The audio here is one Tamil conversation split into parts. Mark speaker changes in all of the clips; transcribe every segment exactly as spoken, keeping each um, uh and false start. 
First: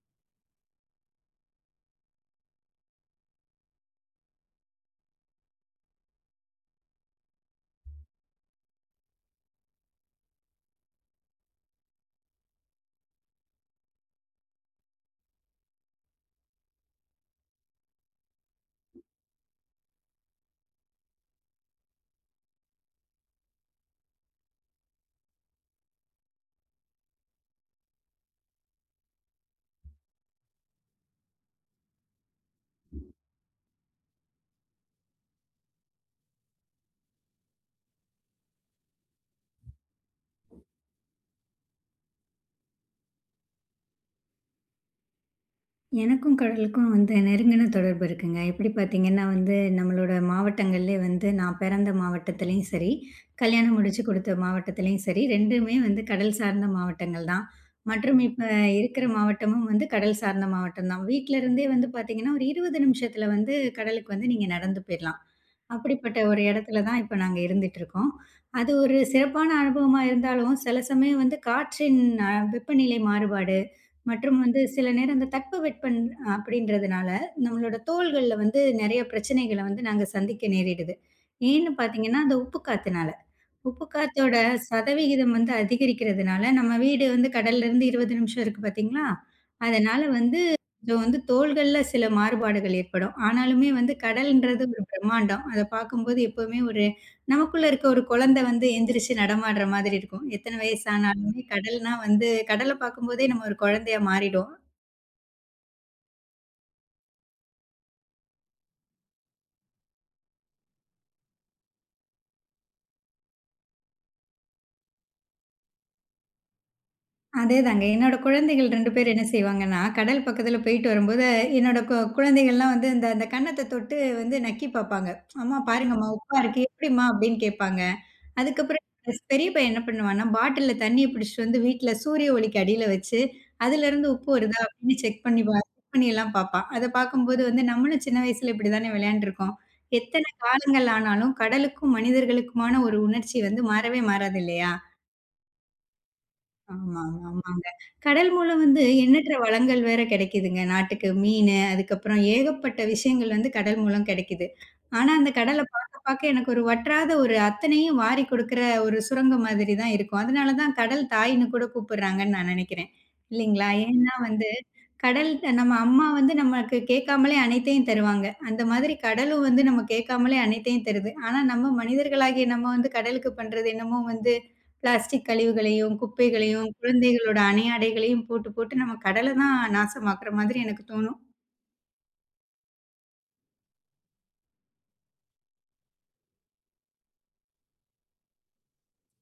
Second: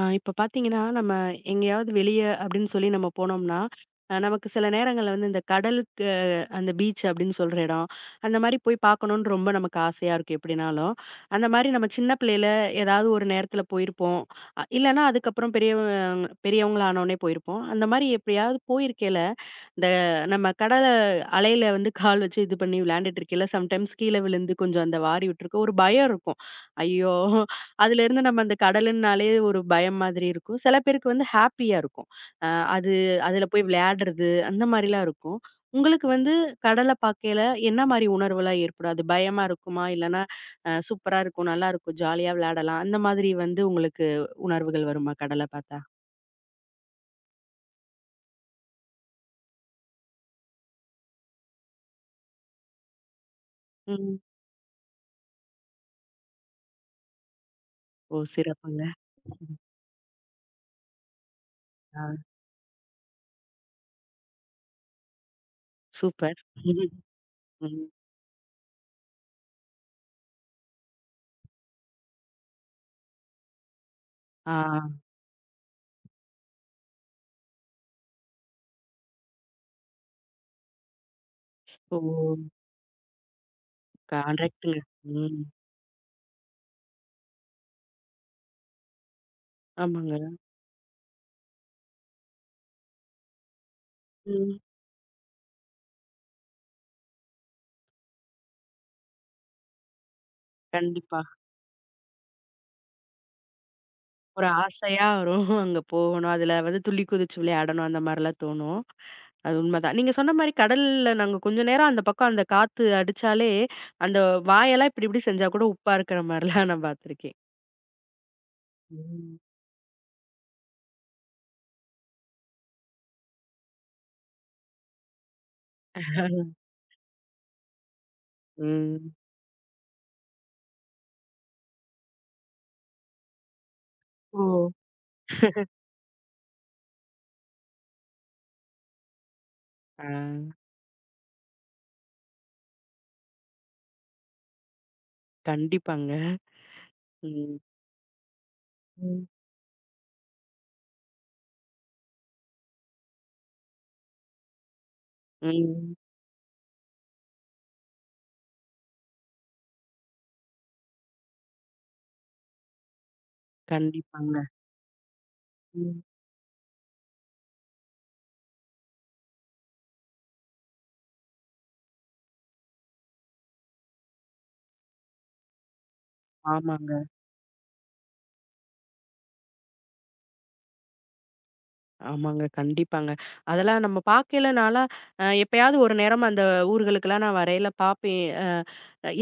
Speaker 1: ஆ இப்ப பார்த்தீங்கன்னா, நம்ம எங்கேயாவது வெளிய அப்படின்னு சொல்லி நம்ம போனோம்னா, அ நமக்கு சில நேரங்கள்ல வந்து இந்த கடலுக்கு அந்த பீச் அப்படின்னு சொல்ற இடம், அந்த மாரி போய் பார்க்கணும்னு ரொம்ப நமக்கு ஆசையா இருக்கும் எப்படினாலும். அந்த மாரி நம்ம சின்ன பிள்ளையில ஏதாவது ஒரு நேரத்தில போயிருப்போம். அ இல்லன்னா அதுக்கப்புறம் பெரியவ பெரியவங்களா ஆனோனே போயிருப்போம். அந்த மாரி எப்பயாவது போயிருக்கையில இந்த நம்ம கடல அலையில வந்து கால் வச்சு இது பண்ணி விளையாண்டுட்டு இருக்கையில, சம்டைம்ஸ் கீழ விழுந்து கொஞ்சம் அந்த வாரி விட்டுருக்கும். ஒரு பயம் இருக்கும். ஐயோ! அதுலேருந்து நம்ம அந்த கடலுன்னாலே ஒரு பயம் மாதிரி இருக்கும். சில பேருக்கு வந்து ஹேப்பியா இருக்கும். அ அது அதுல போய் விளையாடுறது அந்த மாரிலாம் இருக்கும். உங்களுக்கு வந்து கடல பார்க்கையில என்ன மாரி உணர்வுலாம் ஏற்படும்? அது பயமா இருக்குமா? இல்லன்னா அ சூப்பரா இருக்கும், நல்லாருக்கும், ஜாலியா விளையாடலாம். அந்த மாதிரி வந்து உங்களுக்கு உணர்வுகள் வருமா கடல பார்த்தா?
Speaker 2: எனக்கும் கடலுக்கும் வந்து நெருங்கின தொடர்பு இருக்குங்க. எப்படி பார்த்தீங்கன்னா வந்து, நம்மளோட மாவட்டங்கள்லே வந்து நான் பிறந்த மாவட்டத்திலயும் சரி, கல்யாணம் முடிச்சு
Speaker 1: ம்.
Speaker 2: குடுத்த மாவட்டத்திலயும் சரி, 2மே வந்து கடல் சார்ந்த மாவட்டங்கள் தான்.
Speaker 1: ஓ!
Speaker 2: மற்றும் இப்ப
Speaker 1: சிறப்புங்க.
Speaker 2: இருக்கிற
Speaker 1: ம்.
Speaker 2: மாவட்டமும் வந்து கடல் சார்ந்த மாவட்டம் தான். வீட்ல இருந்தே வந்து
Speaker 1: ஆ.
Speaker 2: பார்த்தீங்கன்னா, ஒரு இருபது நிமிஷத்துல வந்து கடலுக்கு வந்து நீங்க நடந்து போயிரலாம். அப்படிப்பட்ட
Speaker 1: சூப்பர்.
Speaker 2: ஒரு இடத்துல
Speaker 1: ம்ஹ்ம்.
Speaker 2: தான் இப்ப நாங்க
Speaker 1: ம்.
Speaker 2: இருந்துட்டுருக்கோம். அது ஒரு சிறப்பான அனுபவமா இருந்தாலும், சில சமயம் வந்து காற்றின் அ வெப்பநிலை மாறுபாடு, மற்றும்
Speaker 1: ஆ.
Speaker 2: வந்து சில நேரம் இந்த தட்பவெட்பம் அப்படின்றதுனால, நம்மளோட தோள்கள்ல வந்து நெறைய பிரச்சனைகள வந்து நாங்க சந்திக்க நேரிடுது. ஏன்னு
Speaker 1: ஓ!
Speaker 2: பார்த்தீங்கன்னா, அந்த உப்பு காத்துனால. உப்பு காத்தோட
Speaker 1: கான்ட்ராக்ட்ங்க.
Speaker 2: சதவிகிதம்
Speaker 1: ம்.
Speaker 2: வந்து அதிகரிக்கிறதுனால, நம்ம வீடு வந்து கடல்லருந்து இருபது நிமிஷம் இருக்கு பார்த்தீங்களா? அதனால
Speaker 1: ஆமாங்க.
Speaker 2: வந்து கொஞ்சம் வந்து தோள்கள்ல சில மாறுபாடுகள் ஏற்படும். ஆனாலுமே வந்து
Speaker 1: ம்.
Speaker 2: கடல்ன்றது ஒரு பிரம்மாண்டம். அத பார்க்கும்போது எப்பவுமே ஒரு நமக்குள்ள இருக்க ஒரு குழந்தை வந்து எந்திரிச்சு நடமாடுற மாதிரி இருக்கும். எத்தன
Speaker 1: கண்டிப்பா.
Speaker 2: வயசானாலுமே கடல்னா வந்து கடல பார்க்கும்போதே நம்ம ஒரு குழந்தையா
Speaker 1: ஒரு
Speaker 2: மாறிடும்.
Speaker 1: ஆசையா வரும். அங்க போகணும். அதுல வந்து துள்ளி குதிச்சு விளையாடணும். அந்த மாரிலாம் தோணும். அது உண்மதான். நீங்க சொன்ன மாரி கடல்ல நாங்க கொஞ்ச நேரம் அந்த பக்கம் அந்த காத்து அடிச்சாலே, அந்த வாயெல்லாம் இப்டி இப்டி செஞ்சா கூட உப்பா இருக்கிற மாரிலாம் நான் பார்த்துருக்கேன்.
Speaker 2: அதேதாங்க. என்னோட குழந்தைகள் ரெண்டு பேர் என்ன
Speaker 1: ம்.
Speaker 2: செய்வாங்கன்னா, கடல் பக்கத்துல போயிட்டு வரும்போது, என்னோட கு குழந்தைகள்லாம் வந்து இந்த அந்த கன்னத்த தொட்டு வந்து நக்கி பாப்பாங்க. "அம்மா பாருங்கம்மா, உப்பா இருக்கு. எப்படிம்மா?" அப்படின்னு கேட்பாங்க. அதுக்கப்புறம்
Speaker 1: ம்.
Speaker 2: ஸ் பெரிய பையன் என்ன பண்ணுவான்னா, பாட்டில்ல தண்ணிய பிடிச்சிட்டு வந்து வீட்ல சூரிய ஒளிக்கு அடியில வச்சு, அதிலருந்து உப்பு
Speaker 1: ஓ!
Speaker 2: வருதா அப்படின்னு செக் பண்ணி பா செக் பண்ணி எல்லாம் பாப்பான். அத பார்க்கும்போது வந்து நம்மளும் சின்ன வயசுல இப்படிதானே விளையாண்டுருக்கோம்.
Speaker 1: ஆ.
Speaker 2: எத்தன காலங்கள் ஆனாலும், கடலுக்கும் மனிதர்களுக்குமான ஒரு உணர்ச்சி வந்து மாறவே மாறாது இல்லையா?
Speaker 1: கண்டிப்பாங்க.
Speaker 2: ஆமா, ஆமா,
Speaker 1: ம்.
Speaker 2: ஆமாங்க. கடல் மூலம் வந்து
Speaker 1: ம்.
Speaker 2: எண்ணற்ற வளங்கள் வேற கிடைக்குதுங்க. நாட்டுக்கு மீனு, அதுக்கப்புறம் ஏகப்பட்ட விஷயங்கள் வந்து கடல் மூலம் கிடைக்குது. ஆனா, அந்த கடல
Speaker 1: ம்.
Speaker 2: பாக்க, பாக்க எனக்கு ஒரு வற்றாத ஒரு அத்தனையும் வாரி கொடுக்குற ஒரு சுரங்கம் மாதிரி தான் இருக்கும். அதனால தான் கடல் தாய்ன்னு கூட கூப்பிடுறாங்கன்னு நான் நினைக்கிறேன். இல்லைங்களா? ஏன்னா
Speaker 1: கண்டிப்பாங்க.
Speaker 2: வந்து கடல் நம்ம
Speaker 1: ம்.
Speaker 2: அம்மா வந்து நமக்கு கேட்காமலே அனைத்தையும் தருவாங்க. அந்த மாதிரி கடலும் வந்து நம்ம கேட்காமலே அனைத்தையும் தருது. ஆனா நம்ம மனிதர்களாகிய நம்ம வந்து கடலுக்கு பண்றது என்னமோ வந்து பிளாஸ்டிக் கழிவுகளையும், குப்பைகளையும்,
Speaker 1: ஆமாங்க.
Speaker 2: குழந்தைகளோட அணையாடைகளையும் போட்டு போட்டு நம்ம கடல தான் நாசமாக்குற மாதிரி எனக்கு தோணும்.
Speaker 1: ஆமாங்க. கண்டிப்பாங்க. அதெல்லாம் நம்ம பார்க்கையில நான்லாம் அ எப்பயாவது ஒரு நேரம் அந்த ஊர்களுக்கெல்லாம் நான் வரையில பார்ப்பேன். அ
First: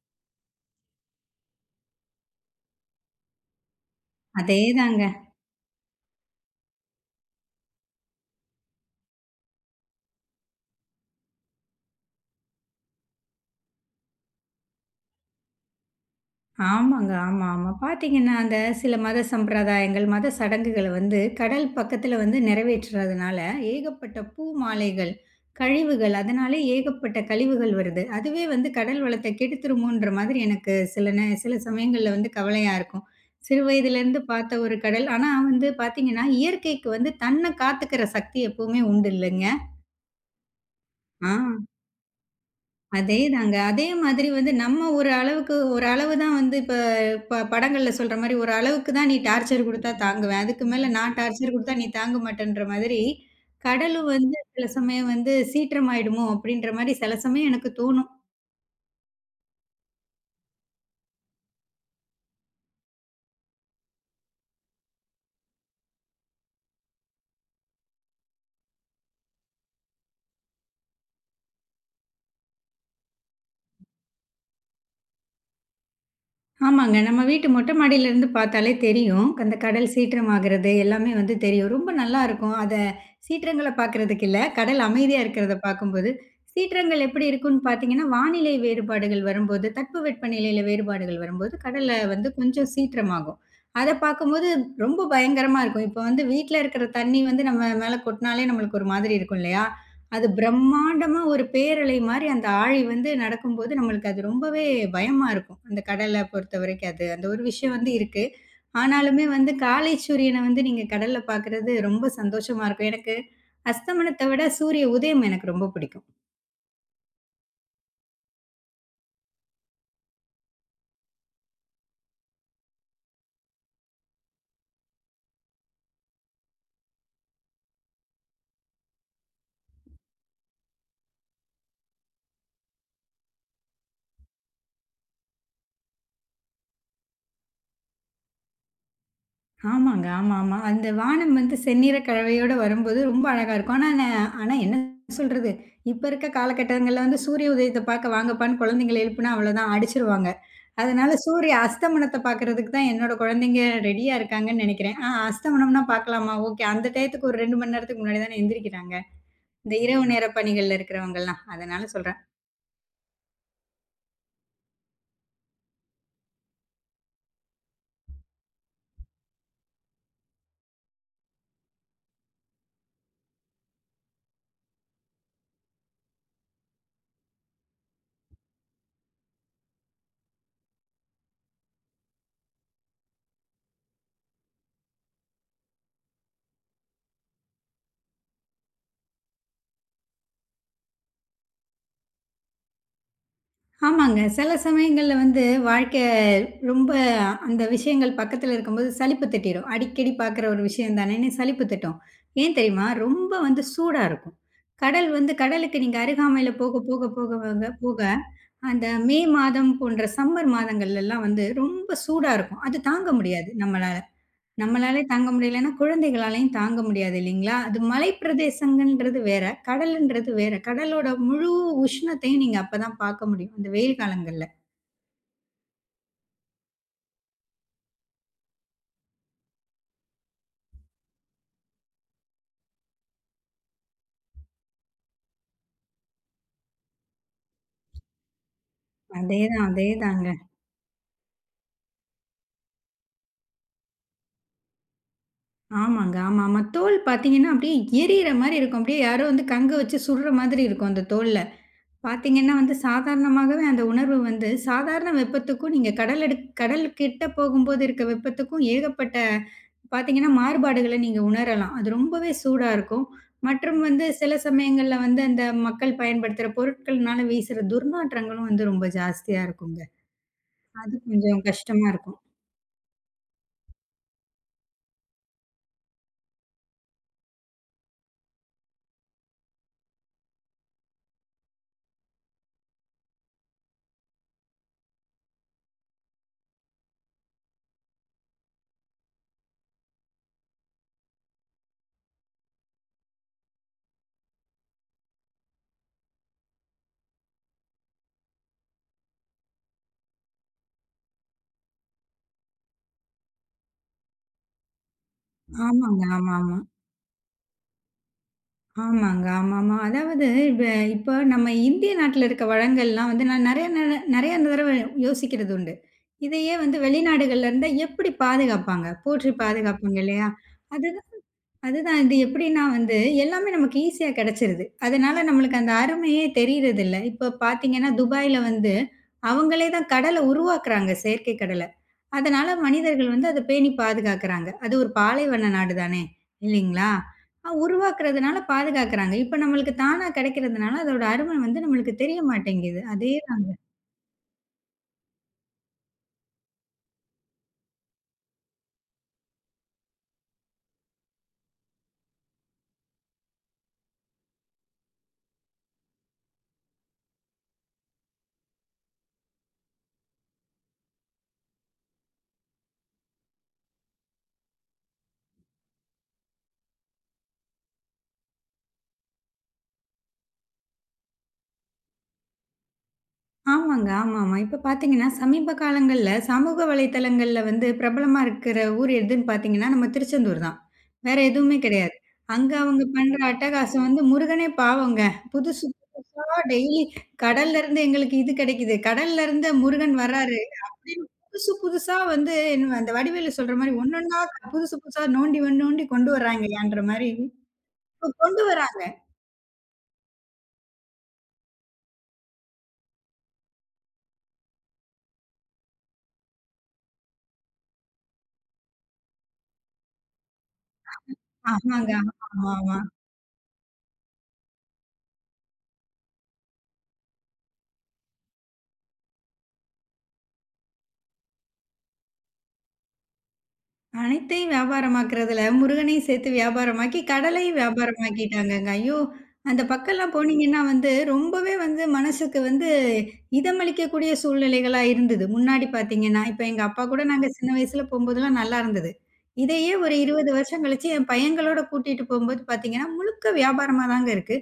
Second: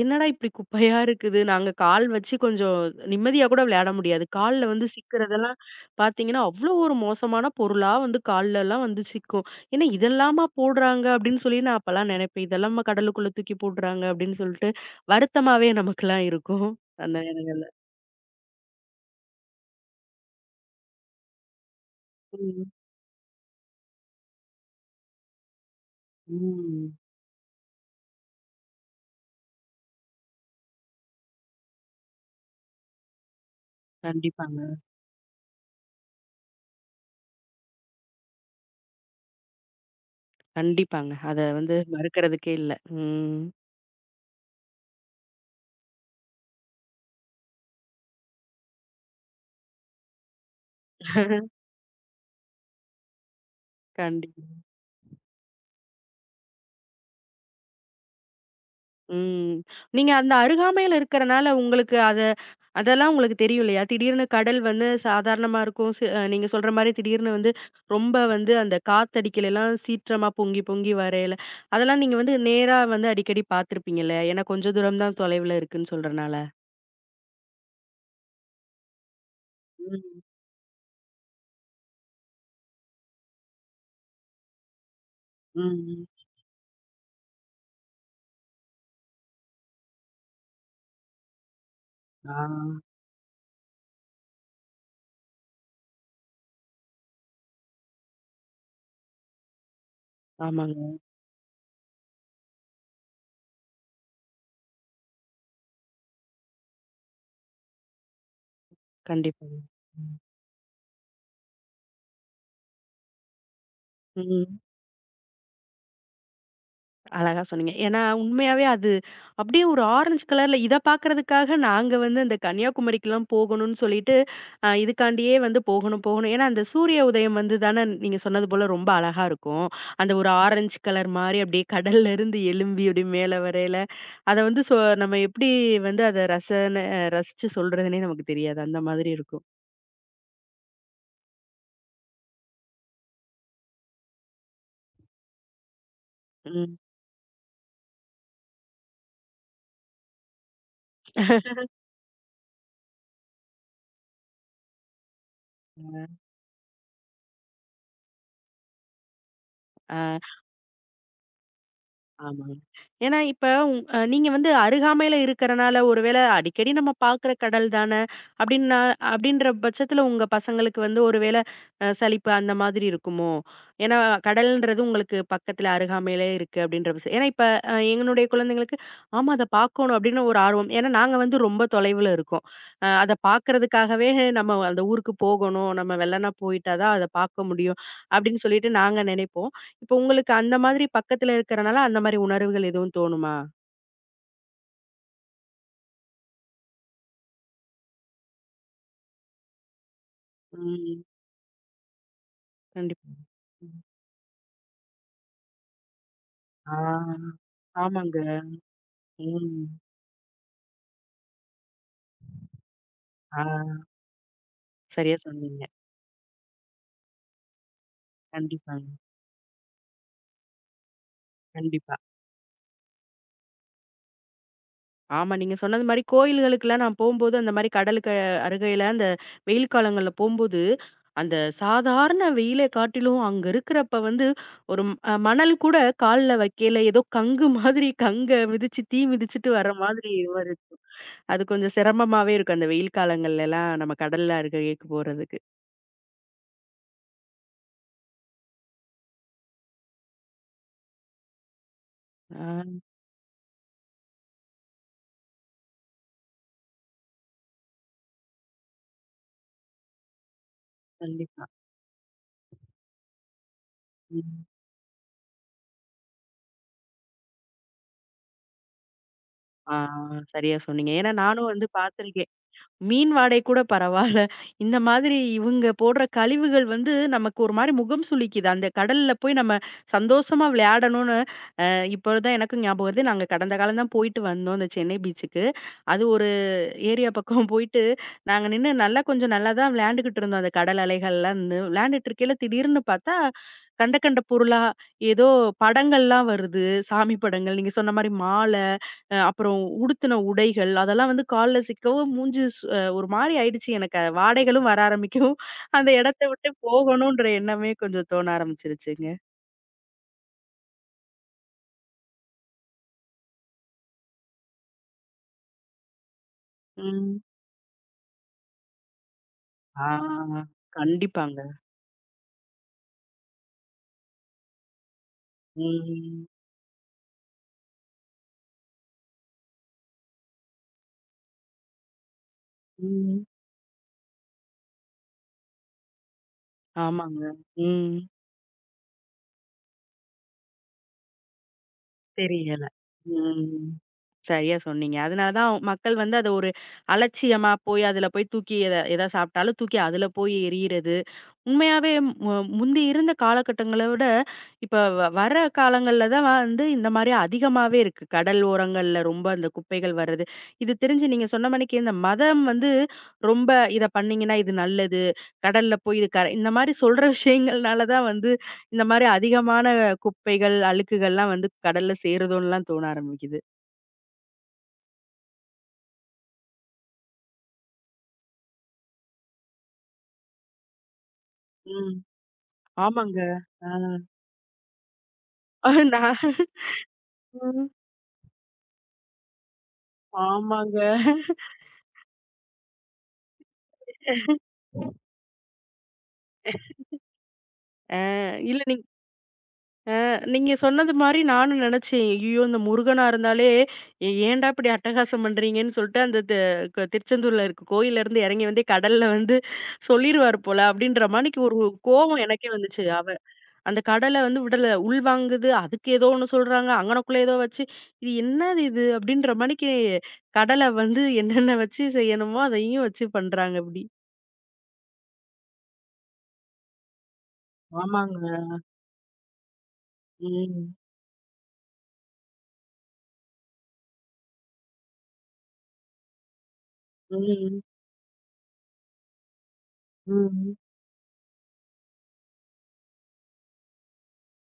Speaker 1: என்னடா இப்படி குப்பையா இருக்குது. நாங்க கால் வச்சு கொஞ்சம் நிம்மதியா கூட விளையாட முடியாது. கால்ல வந்து
Speaker 2: அதேதாங்க.
Speaker 1: சிக்கிறதெல்லாம் பார்த்தீங்கன்னா, அவ்வளோ ஒரு மோசமான பொருளா வந்து கால்லலாம் வந்து சிக்கும். ஏன்னா, இதெல்லாமா போடுறாங்க அப்படின்னு சொல்லி நான் அப்பலாம் நினைப்பேன். இதெல்லாமா கடலுக்குள்ள தூக்கி போடுறாங்க அப்படின்னு சொல்லிட்டு வருத்தமாவே நமக்கெல்லாம் இருக்கும்.
Speaker 2: ஆமாங்க.
Speaker 1: அந்த
Speaker 2: ஆமா,
Speaker 1: நேரங்கள்ல.
Speaker 2: ஆமா. பார்த்தீங்கன்னா, அந்த சில மத சம்பிரதாயங்கள், மத சடங்குகள வந்து கடல் பக்கத்துல வந்து
Speaker 1: ம்.
Speaker 2: நிறைவேற்றுறதுனால, ஏகப்பட்ட பூ மாலைகள், கழிவுகள், அதனாலே
Speaker 1: ம்.
Speaker 2: ஏகப்பட்ட கழிவுகள் வருது. அதுவே வந்து கடல் வளத்த கெடுத்துருமோன்ற மாதிரி எனக்கு சில நே சில சமயங்கள்ல வந்து கவலையா இருக்கும். சிறு வயதிலேருந்து பார்த்த
Speaker 1: கண்டிப்பாங்க.
Speaker 2: ஒரு கடல். ஆனா வந்து பார்த்தீங்கன்னா, இயற்கைக்கு வந்து தன்ன காத்துக்கிற சக்தி எப்பவுமே உண்டு இல்லைங்க?
Speaker 1: கண்டிப்பாங்க. அத
Speaker 2: ஆ.
Speaker 1: வந்து மறுக்கிறதுக்கே இல்ல. ம்.
Speaker 2: அதேதாங்க. அதே மாதிரி வந்து நம்ம ஒரு அளவுக்கு ஒரு அளவு தான் வந்து இப்ப ப படங்கள்ல சொல்ற மாரி, "ஒரு அளவுக்கு தான் நீ டார்ச்சர் குடுத்தா தாங்குவேன். அதுக்கு மேல நான் டார்ச்சர் குடுத்தா நீ தாங்க மாட்டேன்ற" மாதிரி கடலும் வந்து
Speaker 1: கண்டிப்பா.
Speaker 2: சில சமயம் வந்து சீற்றமாயிடுமோ! அப்படின்ற மாரி சில சமயம் எனக்கு தோணும்.
Speaker 1: ம். நீங்க அந்த அருகாமையில இருக்கிறனால உங்களுக்கு அத அதெல்லாம் உங்களுக்கு தெரியும் இல்லையா? திடீர்னு கடல் வந்து சாதாரணமா இருக்கும். சி அ நீங்க சொல்ற மாரி திடீர்னு வந்து ரொம்ப வந்து அந்த காத்தடிக்கலலாம் சீற்றமா பொங்கி பொங்கி வரையில, அதெல்லாம் நீங்க வந்து நேரா வந்து அடிக்கடி பார்த்துருப்பீங்கல்ல? ஏன்னா கொஞ்சம் தூரம் தான் தொலைவுல இருக்குன்னு சொல்றனால.
Speaker 2: ஆமாங்க. நம்ம வீட்டு மொட்டை மாடியிலருந்து பார்த்தாலே தெரியும். அந்த கடல்
Speaker 1: ம்.
Speaker 2: சீற்றமாகிறது எல்லாமே வந்து தெரியும். ரொம்ப நல்லா இருக்கும். அத சீற்றங்கள பார்க்கறதுக்கு இல்ல, கடல் அமைதியா இருக்கிறத
Speaker 1: ம்.
Speaker 2: பார்க்கும்போது, சீற்றங்கள் எப்படி இருக்கும்னு பார்த்தீங்கன்னா, வானிலை வேறுபாடுகள் வரும்போது, தட்பவெட்ப நிலையில வேறுபாடுகள் வரும்போது, கடல்ல வந்து
Speaker 1: ஆ.
Speaker 2: கொஞ்சம் சீற்றமாகும். அத பார்க்கும்போது ரொம்ப பயங்கரமா இருக்கும். இப்ப வந்து வீட்ல இருக்கிற தண்ணி வந்து நம்ம மேல கொட்டினாலே நம்மளுக்கு ஒரு மாதிரி இருக்கும் இல்லையா? அது
Speaker 1: ஆமாங்க.
Speaker 2: பிரம்மாண்டமா ஒரு பேரலை மாரி அந்த ஆழி வந்து நடக்கும்போது, நம்மளுக்கு அது ரொம்பவே பயமா இருக்கும். அந்த கடல பொறுத்தவரைக்கும் அது. அந்த ஒரு விஷயம் வந்து இருக்கு. ஆனாலுமே வந்து
Speaker 1: கண்டிப்பாங்க.
Speaker 2: காலை
Speaker 1: ம்.
Speaker 2: சூரியன வந்து நீங்க கடல்ல பார்க்குறது ரொம்ப சந்தோஷமா இருக்கும். எனக்கு அஸ்தமனத்த விட
Speaker 1: ம்.
Speaker 2: சூரிய உதயம் எனக்கு ரொம்ப பிடிக்கும்.
Speaker 1: அழகா சொன்னீங்க. ஏன்னா, உண்மையாவே அது அப்படியே ஒரு ஆரஞ்சு கலர்ல இத பார்க்கறதுக்காக நாங்க வந்து அந்த கன்னியாகுமரிக்குலாம் போகணும்னு சொல்லிட்டு, அ இதுக்காண்டியே வந்து போகணும், போகணும். ஏன்னா, அந்த சூரிய உதயம் வந்து தானே நீங்க சொன்னது போல ரொம்ப அழகா இருக்கும். அந்த ஒரு ஆரஞ்சு கலர் மாரி அப்படியே கடல்லருந்து எழும்பி அப்படியே மேல வரையில, அத வந்து சொ நம்ம எப்படி வந்து அத ரசன ரசிச்சு சொல்றதுன்னே நமக்கு தெரியாது. அந்த மாதிரி இருக்கும்.
Speaker 2: ஆமாங்க. ஆமா, ஆமா. அந்த வானம் வந்து செந்நிற கழவையோட வரும்போது ரொம்ப அழகா இருக்கும். ஆனா ந ஆனா என்ன சொல்றது? இப்ப இருக்க
Speaker 1: ம்.
Speaker 2: காலகட்டங்கள்ல வந்து சூரிய உதயத்த பார்க்க வாங்கப்பான்னு குழந்தைங்கள எழுப்புனா அவ்வளோதான் அடிச்சுருவாங்க. அதனால சூரிய அஸ்தமனத்த பார்க்கறதுக்கு தான் என்னோட குழந்தைங்க ரெடியா இருக்காங்கன்னு நெனைக்கிறேன். ஆ
Speaker 1: ஆ.
Speaker 2: அஸ்தமனம்னா பார்க்கலாமா? ஓகே. அந்த டயத்துக்கு ஒரு ரெண்டு மணி நேரத்துக்கு முன்னாடி தானே எந்திரிக்கிறாங்க. இந்த இரவு
Speaker 1: ஆ.
Speaker 2: நேர பணிகள்ல இருக்கிறவங்கலாம். அதனால சொல்றேன்.
Speaker 1: ஆமாங்க. ஏன்னா இப்ப உங் அ நீங்க வந்து அருகாமையில இருக்கறனால, ஒருவேள அடிக்கடி நம்ம பாக்குற கடல் தான, அப்டின்னா அப்டின்ற பட்சத்துல உங்க பசங்களுக்கு வந்து ஒருவேள அ சலிப்பு அந்த மாதிரி இருக்குமோ? ஏன்னா கடல்ன்றது உங்களுக்கு பக்கத்துல அருகாமையிலே இருக்கு அப்டின்ற பட்ச ஏன்னா இப்ப அ எங்களுடைய குழந்தைங்களுக்கு, ஆமா அத பாக்கணும் அப்டின்னு ஒரு ஆர்வம். ஏன்னா நாங்க வந்து ரொம்ப தொலைவுல இருக்கோம். அ அத பாக்குறதுக்காகவே நம்ம அந்த ஊருக்கு போகணும். நம்ம வெள்ளனா போயிட்டா தான் அத பாக்க முடியும். அப்டின்னு சொல்லிட்டு நாங்க நெனைப்போம். இப்ப உங்களுக்கு அந்த மாதிரி பக்கத்துல இருக்கறனால, அந்த மாரி உணர்வுகள் எதுவும் தோணுமா?
Speaker 2: ஆமாங்க. சில சமயங்கள்ல வந்து வாழ்க்கை ரொம்ப அந்த விஷயங்கள் பக்கத்துல இருக்கும்போது சலிப்பு தட்டிரும். அடிக்கடி பார்க்குற ஒரு விஷயம்
Speaker 1: ம்.
Speaker 2: தானேன்னு சலிப்பு தட்டும். ஏன் தெரியுமா?
Speaker 1: கண்டிப்பா.
Speaker 2: ரொம்ப வந்து
Speaker 1: ம்.
Speaker 2: சூடா இருக்கும். கடல் வந்து கடலுக்கு நீங்க அருகாமையில போக,
Speaker 1: ஆ.
Speaker 2: போக, போக, போக, போக
Speaker 1: ஆமாங்க.
Speaker 2: அந்த மே மாதம்
Speaker 1: ம்.
Speaker 2: போன்ற சம்மர் மாதங்கள்லலாம் வந்து ரொம்ப சூடா இருக்கும். அது தாங்க முடியாது
Speaker 1: ஆ.
Speaker 2: நம்மளால. நம்மளாலே
Speaker 1: சரியா
Speaker 2: தாங்க
Speaker 1: சொன்னீங்க.
Speaker 2: முடியலன்னா, குழந்தைகளாலயும் தாங்க முடியாது இல்லைங்களா? அது
Speaker 1: கண்டிப்பாங்க.
Speaker 2: மலைப்பிரதேசங்கன்றது வேற, கடலுன்றது வேற. கடலோட முழு
Speaker 1: கண்டிப்பா.
Speaker 2: உஷ்ணத்தையும் நீங்க அப்பதான் பார்க்க முடியும், அந்த வெயில் காலங்கள்ல.
Speaker 1: ஆமா. நீங்க சொன்னது மாரி கோயில்களுக்குலாம் நான் போம்போது, அந்த மாரி கடலுக்கு அருகையில அந்த வெயில் காலங்கள்ல போம்போது, அந்த சாதாரண வெயிலை காட்டிலும் அங்க இருக்கிறப்ப வந்து ஒரு அ மணல் கூட கால்ல வைக்கையில ஏதோ கங்கு மாதிரி கங்க மிதிச்சு, தீ மிதிச்சுட்டு
Speaker 2: அதேதான்,
Speaker 1: வர மாதிரி
Speaker 2: அதேதாங்க.
Speaker 1: ஒரு அது கொஞ்சம் சிரமமாவே இருக்கும். அந்த வெயில் காலங்கள்லலாம் நம்ம கடல்ல அருகேக்கு போறதுக்கு.
Speaker 2: ஆமாங்க, ஆமாமா. தோல் பார்த்தீங்கன்னா, அப்படியே எரியிற மாரி இருக்கும். அப்படியே யாரோ வந்து கங்க வச்சு சுடுற மாதிரி இருக்கும் அந்த தோல்ல. பார்த்தீங்கன்னா வந்து
Speaker 1: ஆ
Speaker 2: சாதாரணமாகவே அந்த உணர்வு வந்து சாதாரண வெப்பத்துக்கும் நீங்க கடல் எடு கடல் கிட்ட போகும்போது இருக்க வெப்பத்துக்கும் ஏகப்பட்ட பார்த்தீங்கன்னா மாறுபாடுகள நீங்க
Speaker 1: கண்டிப்பா.
Speaker 2: உணரலாம். அது ரொம்பவே சூடா இருக்கும். மற்றும் வந்து சில
Speaker 1: ம்.
Speaker 2: சமயங்கள்ல வந்து அந்த மக்கள் பயன்படுத்துற பொருட்கள்னால வீசுற துர்நாற்றங்களும் வந்து ரொம்ப ஜாஸ்தியா
Speaker 1: ஆ
Speaker 2: இருக்குங்க.
Speaker 1: சரியா சொன்னீங்க.
Speaker 2: அது
Speaker 1: ஏன்னா
Speaker 2: கொஞ்சம்
Speaker 1: நானும் வந்து
Speaker 2: கஷ்டமா இருக்கும்.
Speaker 1: பார்த்துருக்கேன். மீன் வாடை கூட பரவால்ல. இந்த மாதிரி இவுங்க போடுற கழிவுகள் வந்து நமக்கு ஒரு மாரி முகம் சுளிக்குது. அந்த கடல்ல போய் நம்ம சந்தோஷமா விளையாடணும்னு அ இப்பதான் எனக்கும் ஞாபகம் வருது. நாங்க கடந்த காலம் தான் போயிட்டு வந்தோம் இந்த சென்னை பீச்சுக்கு. அது ஒரு ஏரியா பக்கம் போயிட்டு, நாங்க நின்னு நல்லா கொஞ்சம் நல்லா தான் விளையாண்டுகிட்டு இருந்தோம். அந்த கடல் அலைகள்லாம் நின்னு விளையாண்டுட்டு இருக்கையில திடீர்னு பார்த்தா, கண்ட கண்ட பொருளா ஏதோ படங்கள்லாம் வருது. சாமி படங்கள். நீங்க சொன்ன மாரி மால, அ அப்புறம் உடுத்தின உடைகள், அதெல்லாம் வந்து கால்ல சிக்கவும் மூஞ்சு சு அ ஒரு மாரி ஆயிடுச்சு எனக்கு. அஹ் வாடைகளும் வர ஆரம்பிக்கவும், அந்த
Speaker 2: ஆமாங்க.
Speaker 1: இடத்த விட்டு
Speaker 2: ஆமாமா.
Speaker 1: போகணுன்ற எண்ணமே கொஞ்சம் தோண ஆரம்பிச்சுருச்சுங்க.
Speaker 2: ஆமாங்க. ஆமாமா. அதாவது இப்ப இப்ப நம்ம இந்திய நாட்டுல இருக்க வழங்கல்லாம் வந்து நான் நெறைய நெ நெறைய தடவ யோசிக்கிறது உண்டு. இதையே வந்து
Speaker 1: ம்.
Speaker 2: வெளிநாடுகள்ல இருந்தா எப்படி பாதுகாப்பாங்க? போற்றி
Speaker 1: ஆ.
Speaker 2: பாதுகாப்பாங்க இல்லையா? அதுதான்
Speaker 1: கண்டிப்பாங்க.
Speaker 2: அதுதான் இது எப்படின்னா வந்து எல்லாமே நமக்கு ஈஸியா கிடைச்சிருது. அதனால நம்மளுக்கு அந்த அருமையே
Speaker 1: ம்.
Speaker 2: தெரியறதில்ல. இப்ப பார்த்தீங்கன்னா, துபாய்ல வந்து அவங்களே தான் கடல உருவாக்குறாங்க. செயற்கை கடல. அதனால மனிதர்கள்
Speaker 1: ம்.
Speaker 2: வந்து அத பேணி பாதுகாக்குறாங்க. அது ஒரு பாலைவன நாடு தானே! இல்லீங்களா?
Speaker 1: ஆமாங்க.
Speaker 2: அ
Speaker 1: ம்.
Speaker 2: உருவாக்குறதுனால பாதுகாக்குறாங்க. இப்ப நம்மளுக்கு தானா கிடைக்கிறதுனால அதோட அருமை வந்து நம்மளுக்கு தெரிய
Speaker 1: தெரியல.
Speaker 2: மாட்டேங்குது. அதேதான்.
Speaker 1: ம். சரியா சொன்னீங்க. அதனால தான் மக்கள் வந்து அத ஒரு அலட்சியமா போய் அதுல போய் தூக்கி எத எதா சாப்பிட்டாலும் தூக்கி அதுல போய் எறியிறது. உண்மையாவே மு முந்தி இருந்த காலகட்டங்கள விட, இப்ப வ வர காலங்கள்ல தான் வந்து இந்த மாரி அதிகமாவே இருக்கு. கடல் ஓரங்கள்ல ரொம்ப அந்த குப்பைகள் வர்றது. இது தெரிஞ்சு நீங்க சொன்ன மாணிக்கு இந்த மதம் வந்து ரொம்ப இத பண்ணீங்கன்னா இது நல்லது. கடல்ல போய் இது கர இந்த மாரி சொல்ற விஷயங்கள்னால தான் வந்து இந்த மாரி அதிகமான குப்பைகள், அழுக்குகள்லாம் வந்து கடல்ல சேருதோன்னுலாம் தோண ஆரம்பிக்குது.
Speaker 2: ஆமாங்க. ஆமாமா. இப்ப பார்த்தீங்கன்னா, சமீப காலங்கள்ல சமூக வலைதளங்கள்ல வந்து பிரபலமா இருக்கிற ஊர் எதுன்னு பார்த்தீங்கன்னா, நம்ம திருச்செந்தூர் தான். வேற எதுவுமே
Speaker 1: ம்.
Speaker 2: கிடையாது. அங்க அவங்க பண்ற
Speaker 1: ஆமாங்க. ஆ.
Speaker 2: அட்டகாசம் வந்து முருகனே பாவங்க. புதுசு ஆ
Speaker 1: நான்
Speaker 2: டெய்லி கடல்ல
Speaker 1: ம்.
Speaker 2: இருந்து எங்களுக்கு இது கிடைக்குது. கடல்ல இருந்து முருகன் வர்றாரு.
Speaker 1: ஆமாங்க.
Speaker 2: அப்படின்னு புதுசு புதுசா வந்து என்ன அந்த வடிவேலு சொல்ற மாரி ஒன்னொன்னா புதுசு புதுசா நோண்டி வந்து நோண்டி கொண்டு வர்றாங்கய்யான்ற மாரி இப்ப கொண்டு
Speaker 1: இல்ல
Speaker 2: வராங்க.
Speaker 1: நீங்க நீங்க சொன்னது மாரி நானும் நெனச்சேன். ஐயய்யோ! இந்த முருகனா இருந்தாலே ஏ ஏன்டா இப்படி அட்டகாசம் பண்றீங்கன்னு சொல்ட்டு அந்த தி க திருச்செந்தூர்ல இருக்க கோயில்ல இருந்து எறங்கி வந்து கடல்ல வந்து சொல்லிருவாரு போல அப்படின்ற மாணிக்கு ஒரு
Speaker 2: ஆமாங்க.
Speaker 1: கோவம் எனக்கே
Speaker 2: ஆமாமா.
Speaker 1: வந்துச்சு. அவ அந்த கடல வந்து விடல. உள்வாங்குது. அதுக்கு ஏதோ ஒண்ணு சொல்றாங்க. அங்கனக்குள்ள ஏதோ வச்சு, இது என்னது இது? அப்படின்ற மாணிக்கு கடல வந்து என்னென்ன வச்சு செய்யணுமோ, அதையும் வச்சு பண்றாங்க இப்டி.
Speaker 2: அனைத்தையும் வியாபாரமாக்குறதுல, முருகனையும் சேர்த்து வியாபாரமாக்கி, கடலையும்
Speaker 1: ஆமாங்க.
Speaker 2: வியாபாரமாக்கிட்டாங்கங்க. ஐயோ! அந்த பக்கம்லாம் போனீங்கன்னா
Speaker 1: ம்.
Speaker 2: வந்து, ரொம்பவே வந்து மனசுக்கு வந்து இதமளிக்கக்கூடிய சூழ்நிலைகளா இருந்தது. முன்னாடி பார்த்தீங்கன்னா, இப்ப எங்க அப்பா கூட நாங்க சின்ன
Speaker 1: ம்.
Speaker 2: வயசுல போம்போதெல்லாம் நல்லா இருந்தது. இதையே ஒரு இருபது
Speaker 1: ம்.
Speaker 2: வருஷம் கழிச்சு என் பையங்களோட கூட்டிட்டு போம்போது பார்த்தீங்கன்னா, முழுக்க வியாபாரமா தாங்க இருக்கு.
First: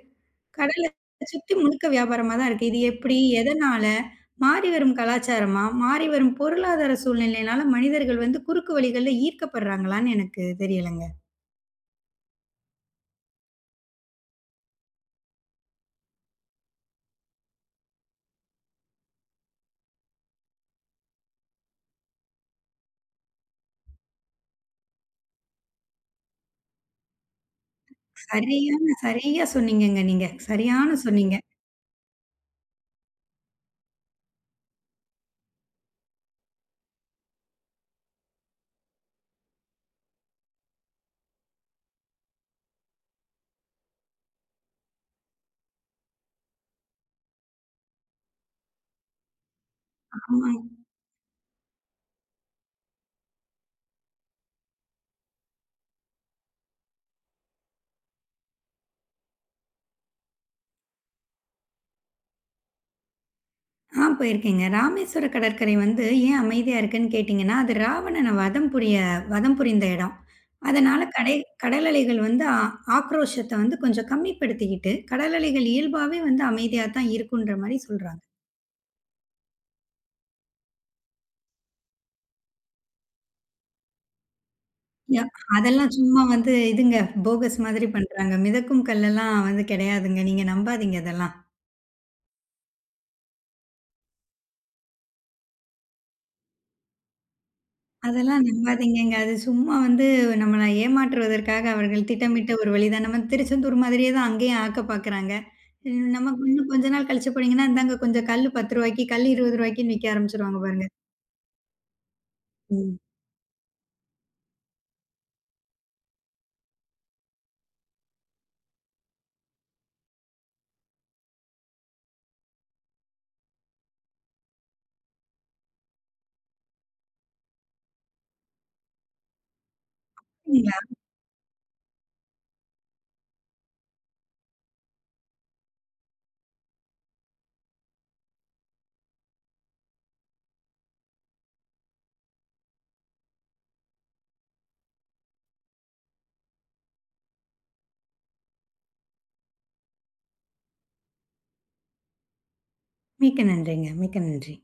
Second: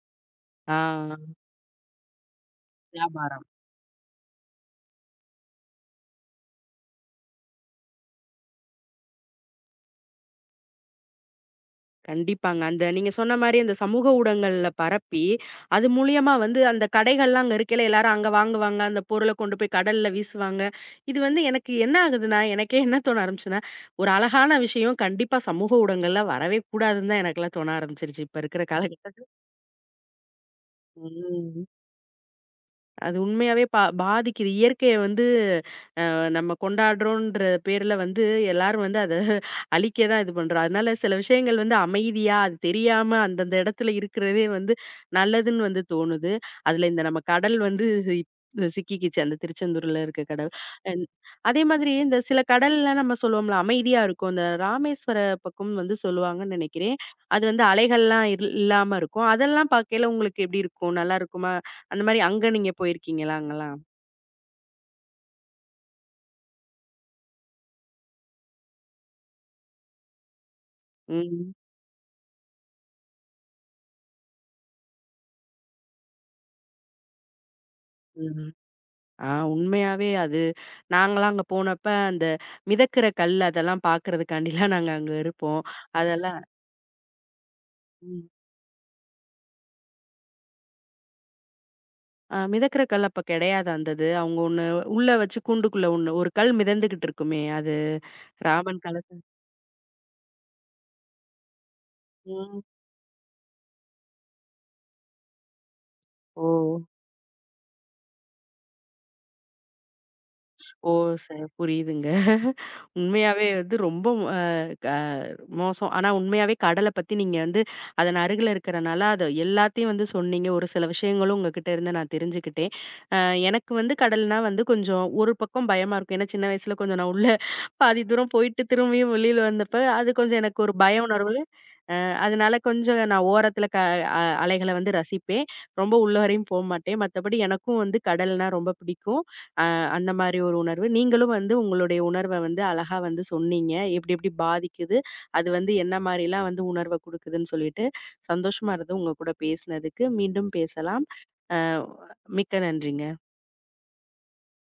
Speaker 1: ஆ.
Speaker 2: கடல சுத்தி முழுக்க வியாபாரமா தான் இருக்கு. இது எப்படி?
Speaker 1: வியாபாரம்.
Speaker 2: எதனால? மாறி வரும் கலாச்சாரமா? மாறி வரும் பொருளாதார சூழ்நிலையினால மனிதர்கள் வந்து குறுக்கு வழிகள்ல ஈர்க்கப்படுறாங்களான்னு எனக்கு தெரியலங்க.
Speaker 1: கண்டிப்பாங்க. அந்த நீங்க சொன்ன மாரி அந்த சமூக ஊடகங்கள்ல பரப்பி, அது மூலியமா வந்து அந்த கடைகள்லாம் அங்க இருக்கையில எல்லாரும் அங்க வாங்குவாங்க. அந்த பொருள கொண்டு போய் கடல்ல வீசுவாங்க. இது வந்து எனக்கு என்ன ஆகுதுன்னா, எனக்கே என்ன தோண ஆரம்பிச்சுன்னா, ஒரு அழகான விஷயம் கண்டிப்பா சமூக ஊடகங்கள்ல வரவே கூடாதுன்னு தான் எனக்கெல்லாம் தோண ஆரம்பிச்சுருச்சு. இப்ப இருக்கிற
Speaker 2: சரியான
Speaker 1: காலகட்டத்துல
Speaker 2: சரியா சொன்னீங்கங்க நீங்க. சரியான சொன்னீங்க.
Speaker 1: ம். அது உண்மையாவே பா பாதிக்குது. இயற்கைய வந்து நம்ம கொண்டாடுறோன்ற பேர்ல வந்து எல்லாரும் வந்து அத அழிக்க தான் இது பண்றோம். அதனால சில விஷயங்கள் வந்து அமைதியா, அது தெரியாம அந்தந்த இடத்துல இருக்கிறதே வந்து நல்லதுன்னு வந்து தோணுது. அதுல இந்த நம்ம கடல் வந்து இப்- சிக்கிக்கிச்சு. அந்த திருச்செந்தூர்ல இருக்க கடல்.
Speaker 2: ஆமாங்க.
Speaker 1: அன் அதே மாதிரி இந்த சில கடல்லாம் நம்ம சொல்லுவோம்ல, அமைதியா இருக்கும். இந்த ராமேஸ்வர பக்கம் வந்து சொல்லுவாங்கன்னு நினைக்கிறேன். அது வந்து அலைகள்லாம் இல் இல்லாம இருக்கும். அதெல்லாம் பார்க்கையில உங்களுக்கு எப்படி இருக்கும்? நல்லா இருக்குமா? அந்த மாரி அங்க நீங்க போயிருக்கீங்களா அங்கலாம்?
Speaker 2: ஆ போயிருக்கேங்க. ராமேஸ்வர கடற்கரை வந்து ஏன் அமைதியா இருக்குன்னு கேட்டீங்கன்னா, அது ராவணன வதம் புரிய வதம் புரிந்த இடம். அதனால கடை
Speaker 1: ம்.
Speaker 2: கடல் அலைகள் வந்து ஆ ஆக்ரோஷத்த வந்து கொஞ்சம் கம்மிப்படுத்திக்கிட்டு, கடல் அலைகள் இயல்பாவே வந்து அமைதியா தான் இருக்குன்ற மாரி சொல்றாங்க.
Speaker 1: ம். ஆ உண்மையாவே அது நாங்கலாம் அங்க போனப்ப அந்த மிதக்கிற கல் அதெல்லாம் பார்க்கறதுக்காண்டிலாம் நாங்க அங்க
Speaker 2: யா
Speaker 1: இருப்போம்.
Speaker 2: அதெல்லாம் சும்மா
Speaker 1: அதெல்லாம்
Speaker 2: வந்து இதுங்க போகஸ் மாதிரி
Speaker 1: ம்.
Speaker 2: பண்றாங்க. மிதக்கும் கல்லெல்லாம் வந்து கிடையாதுங்க. நீங்க நம்பாதீங்க அதெல்லாம்.
Speaker 1: அ மிதக்கிற கல் அப்ப கிடையாது அந்தது. அவங்க ஒண்ணு உள்ள வச்சு கூண்டுக்குள்ள ஒண்ணு ஒரு கல் மிதந்துகிட்டு இருக்குமே அது
Speaker 2: அதெல்லாம்
Speaker 1: ராமன்
Speaker 2: நம்பாதீங்கங்க.
Speaker 1: காலத்து
Speaker 2: அது சும்மா வந்து நம்மள ஏமாற்றுவதற்காக அவர்கள் திட்டமிட்ட
Speaker 1: ம்.
Speaker 2: ஒரு வழிதான். நம்ம திருச்செந்தூர் மாதிரியே தான் அங்கேயும் ஆக்க பார்க்குறாங்க. ம் நமக்கு
Speaker 1: ஓ!
Speaker 2: இன்னும் கொஞ்ச நாள் கழிச்சு போனீங்கன்னா, இந்தாங்க கொஞ்சம் கல்லு பத்து ரூபாய்க்கு கல் இருபது ரூபாய்க்குன்னு விக்க ஆரம்பிச்சுருவாங்க பாருங்க.
Speaker 1: ஓ! சரி புரியுதுங்க.
Speaker 2: ம்.
Speaker 1: உண்மையாவே வந்து ரொம்ப அ க மோசம். ஆனா உண்மையாவே கடல பத்தி நீங்க வந்து அதன் அருகில இருக்கிறனால, அத எல்லாத்தையும் வந்து சொன்னீங்க. ஒரு சில விஷயங்களும் உங்ககிட்ட இருந்து நான் தெரிஞ்சுக்கிட்டேன். அ எனக்கு வந்து கடல்னா வந்து கொஞ்சம் ஒரு பக்கம் பயமா இருக்கும். ஏன்னா சின்ன வயசுல கொஞ்சம் நான் உள்ள பாதி தூரம் போயிட்டு திரும்பியும் வெளியில வந்தப்ப, அது கொஞ்சம் எனக்கு ஒரு
Speaker 2: சரிங்களா?
Speaker 1: பய உணர்வு அதனால கொஞ்சம் நான் ஓரத்துல க அ அலைகள வந்து ரசிப்பேன். ரொம்ப உள்ள வரையும் போமாட்டேன். மத்தபடி எனக்கும் வந்து கடல்னா ரொம்ப பிடிக்கும். அ அந்த மாரி ஒரு உணர்வு. நீங்களும் வந்து உங்களுடைய உணர்வ வந்து அழகா வந்து சொன்னீங்க. எப்டி எப்டி பாதிக்குது? அது வந்து என்ன மாரிலாம் வந்து உணர்வ குடுக்குதுன்னு சொல்லிட்டு, சந்தோஷமா இருந்தது உங்க கூட பேசினதுக்கு. மீண்டும் பேசலாம். அ மிக்க நன்றிங்க.
Speaker 2: மிக்க நன்றிங்க. மிக்க நன்றி.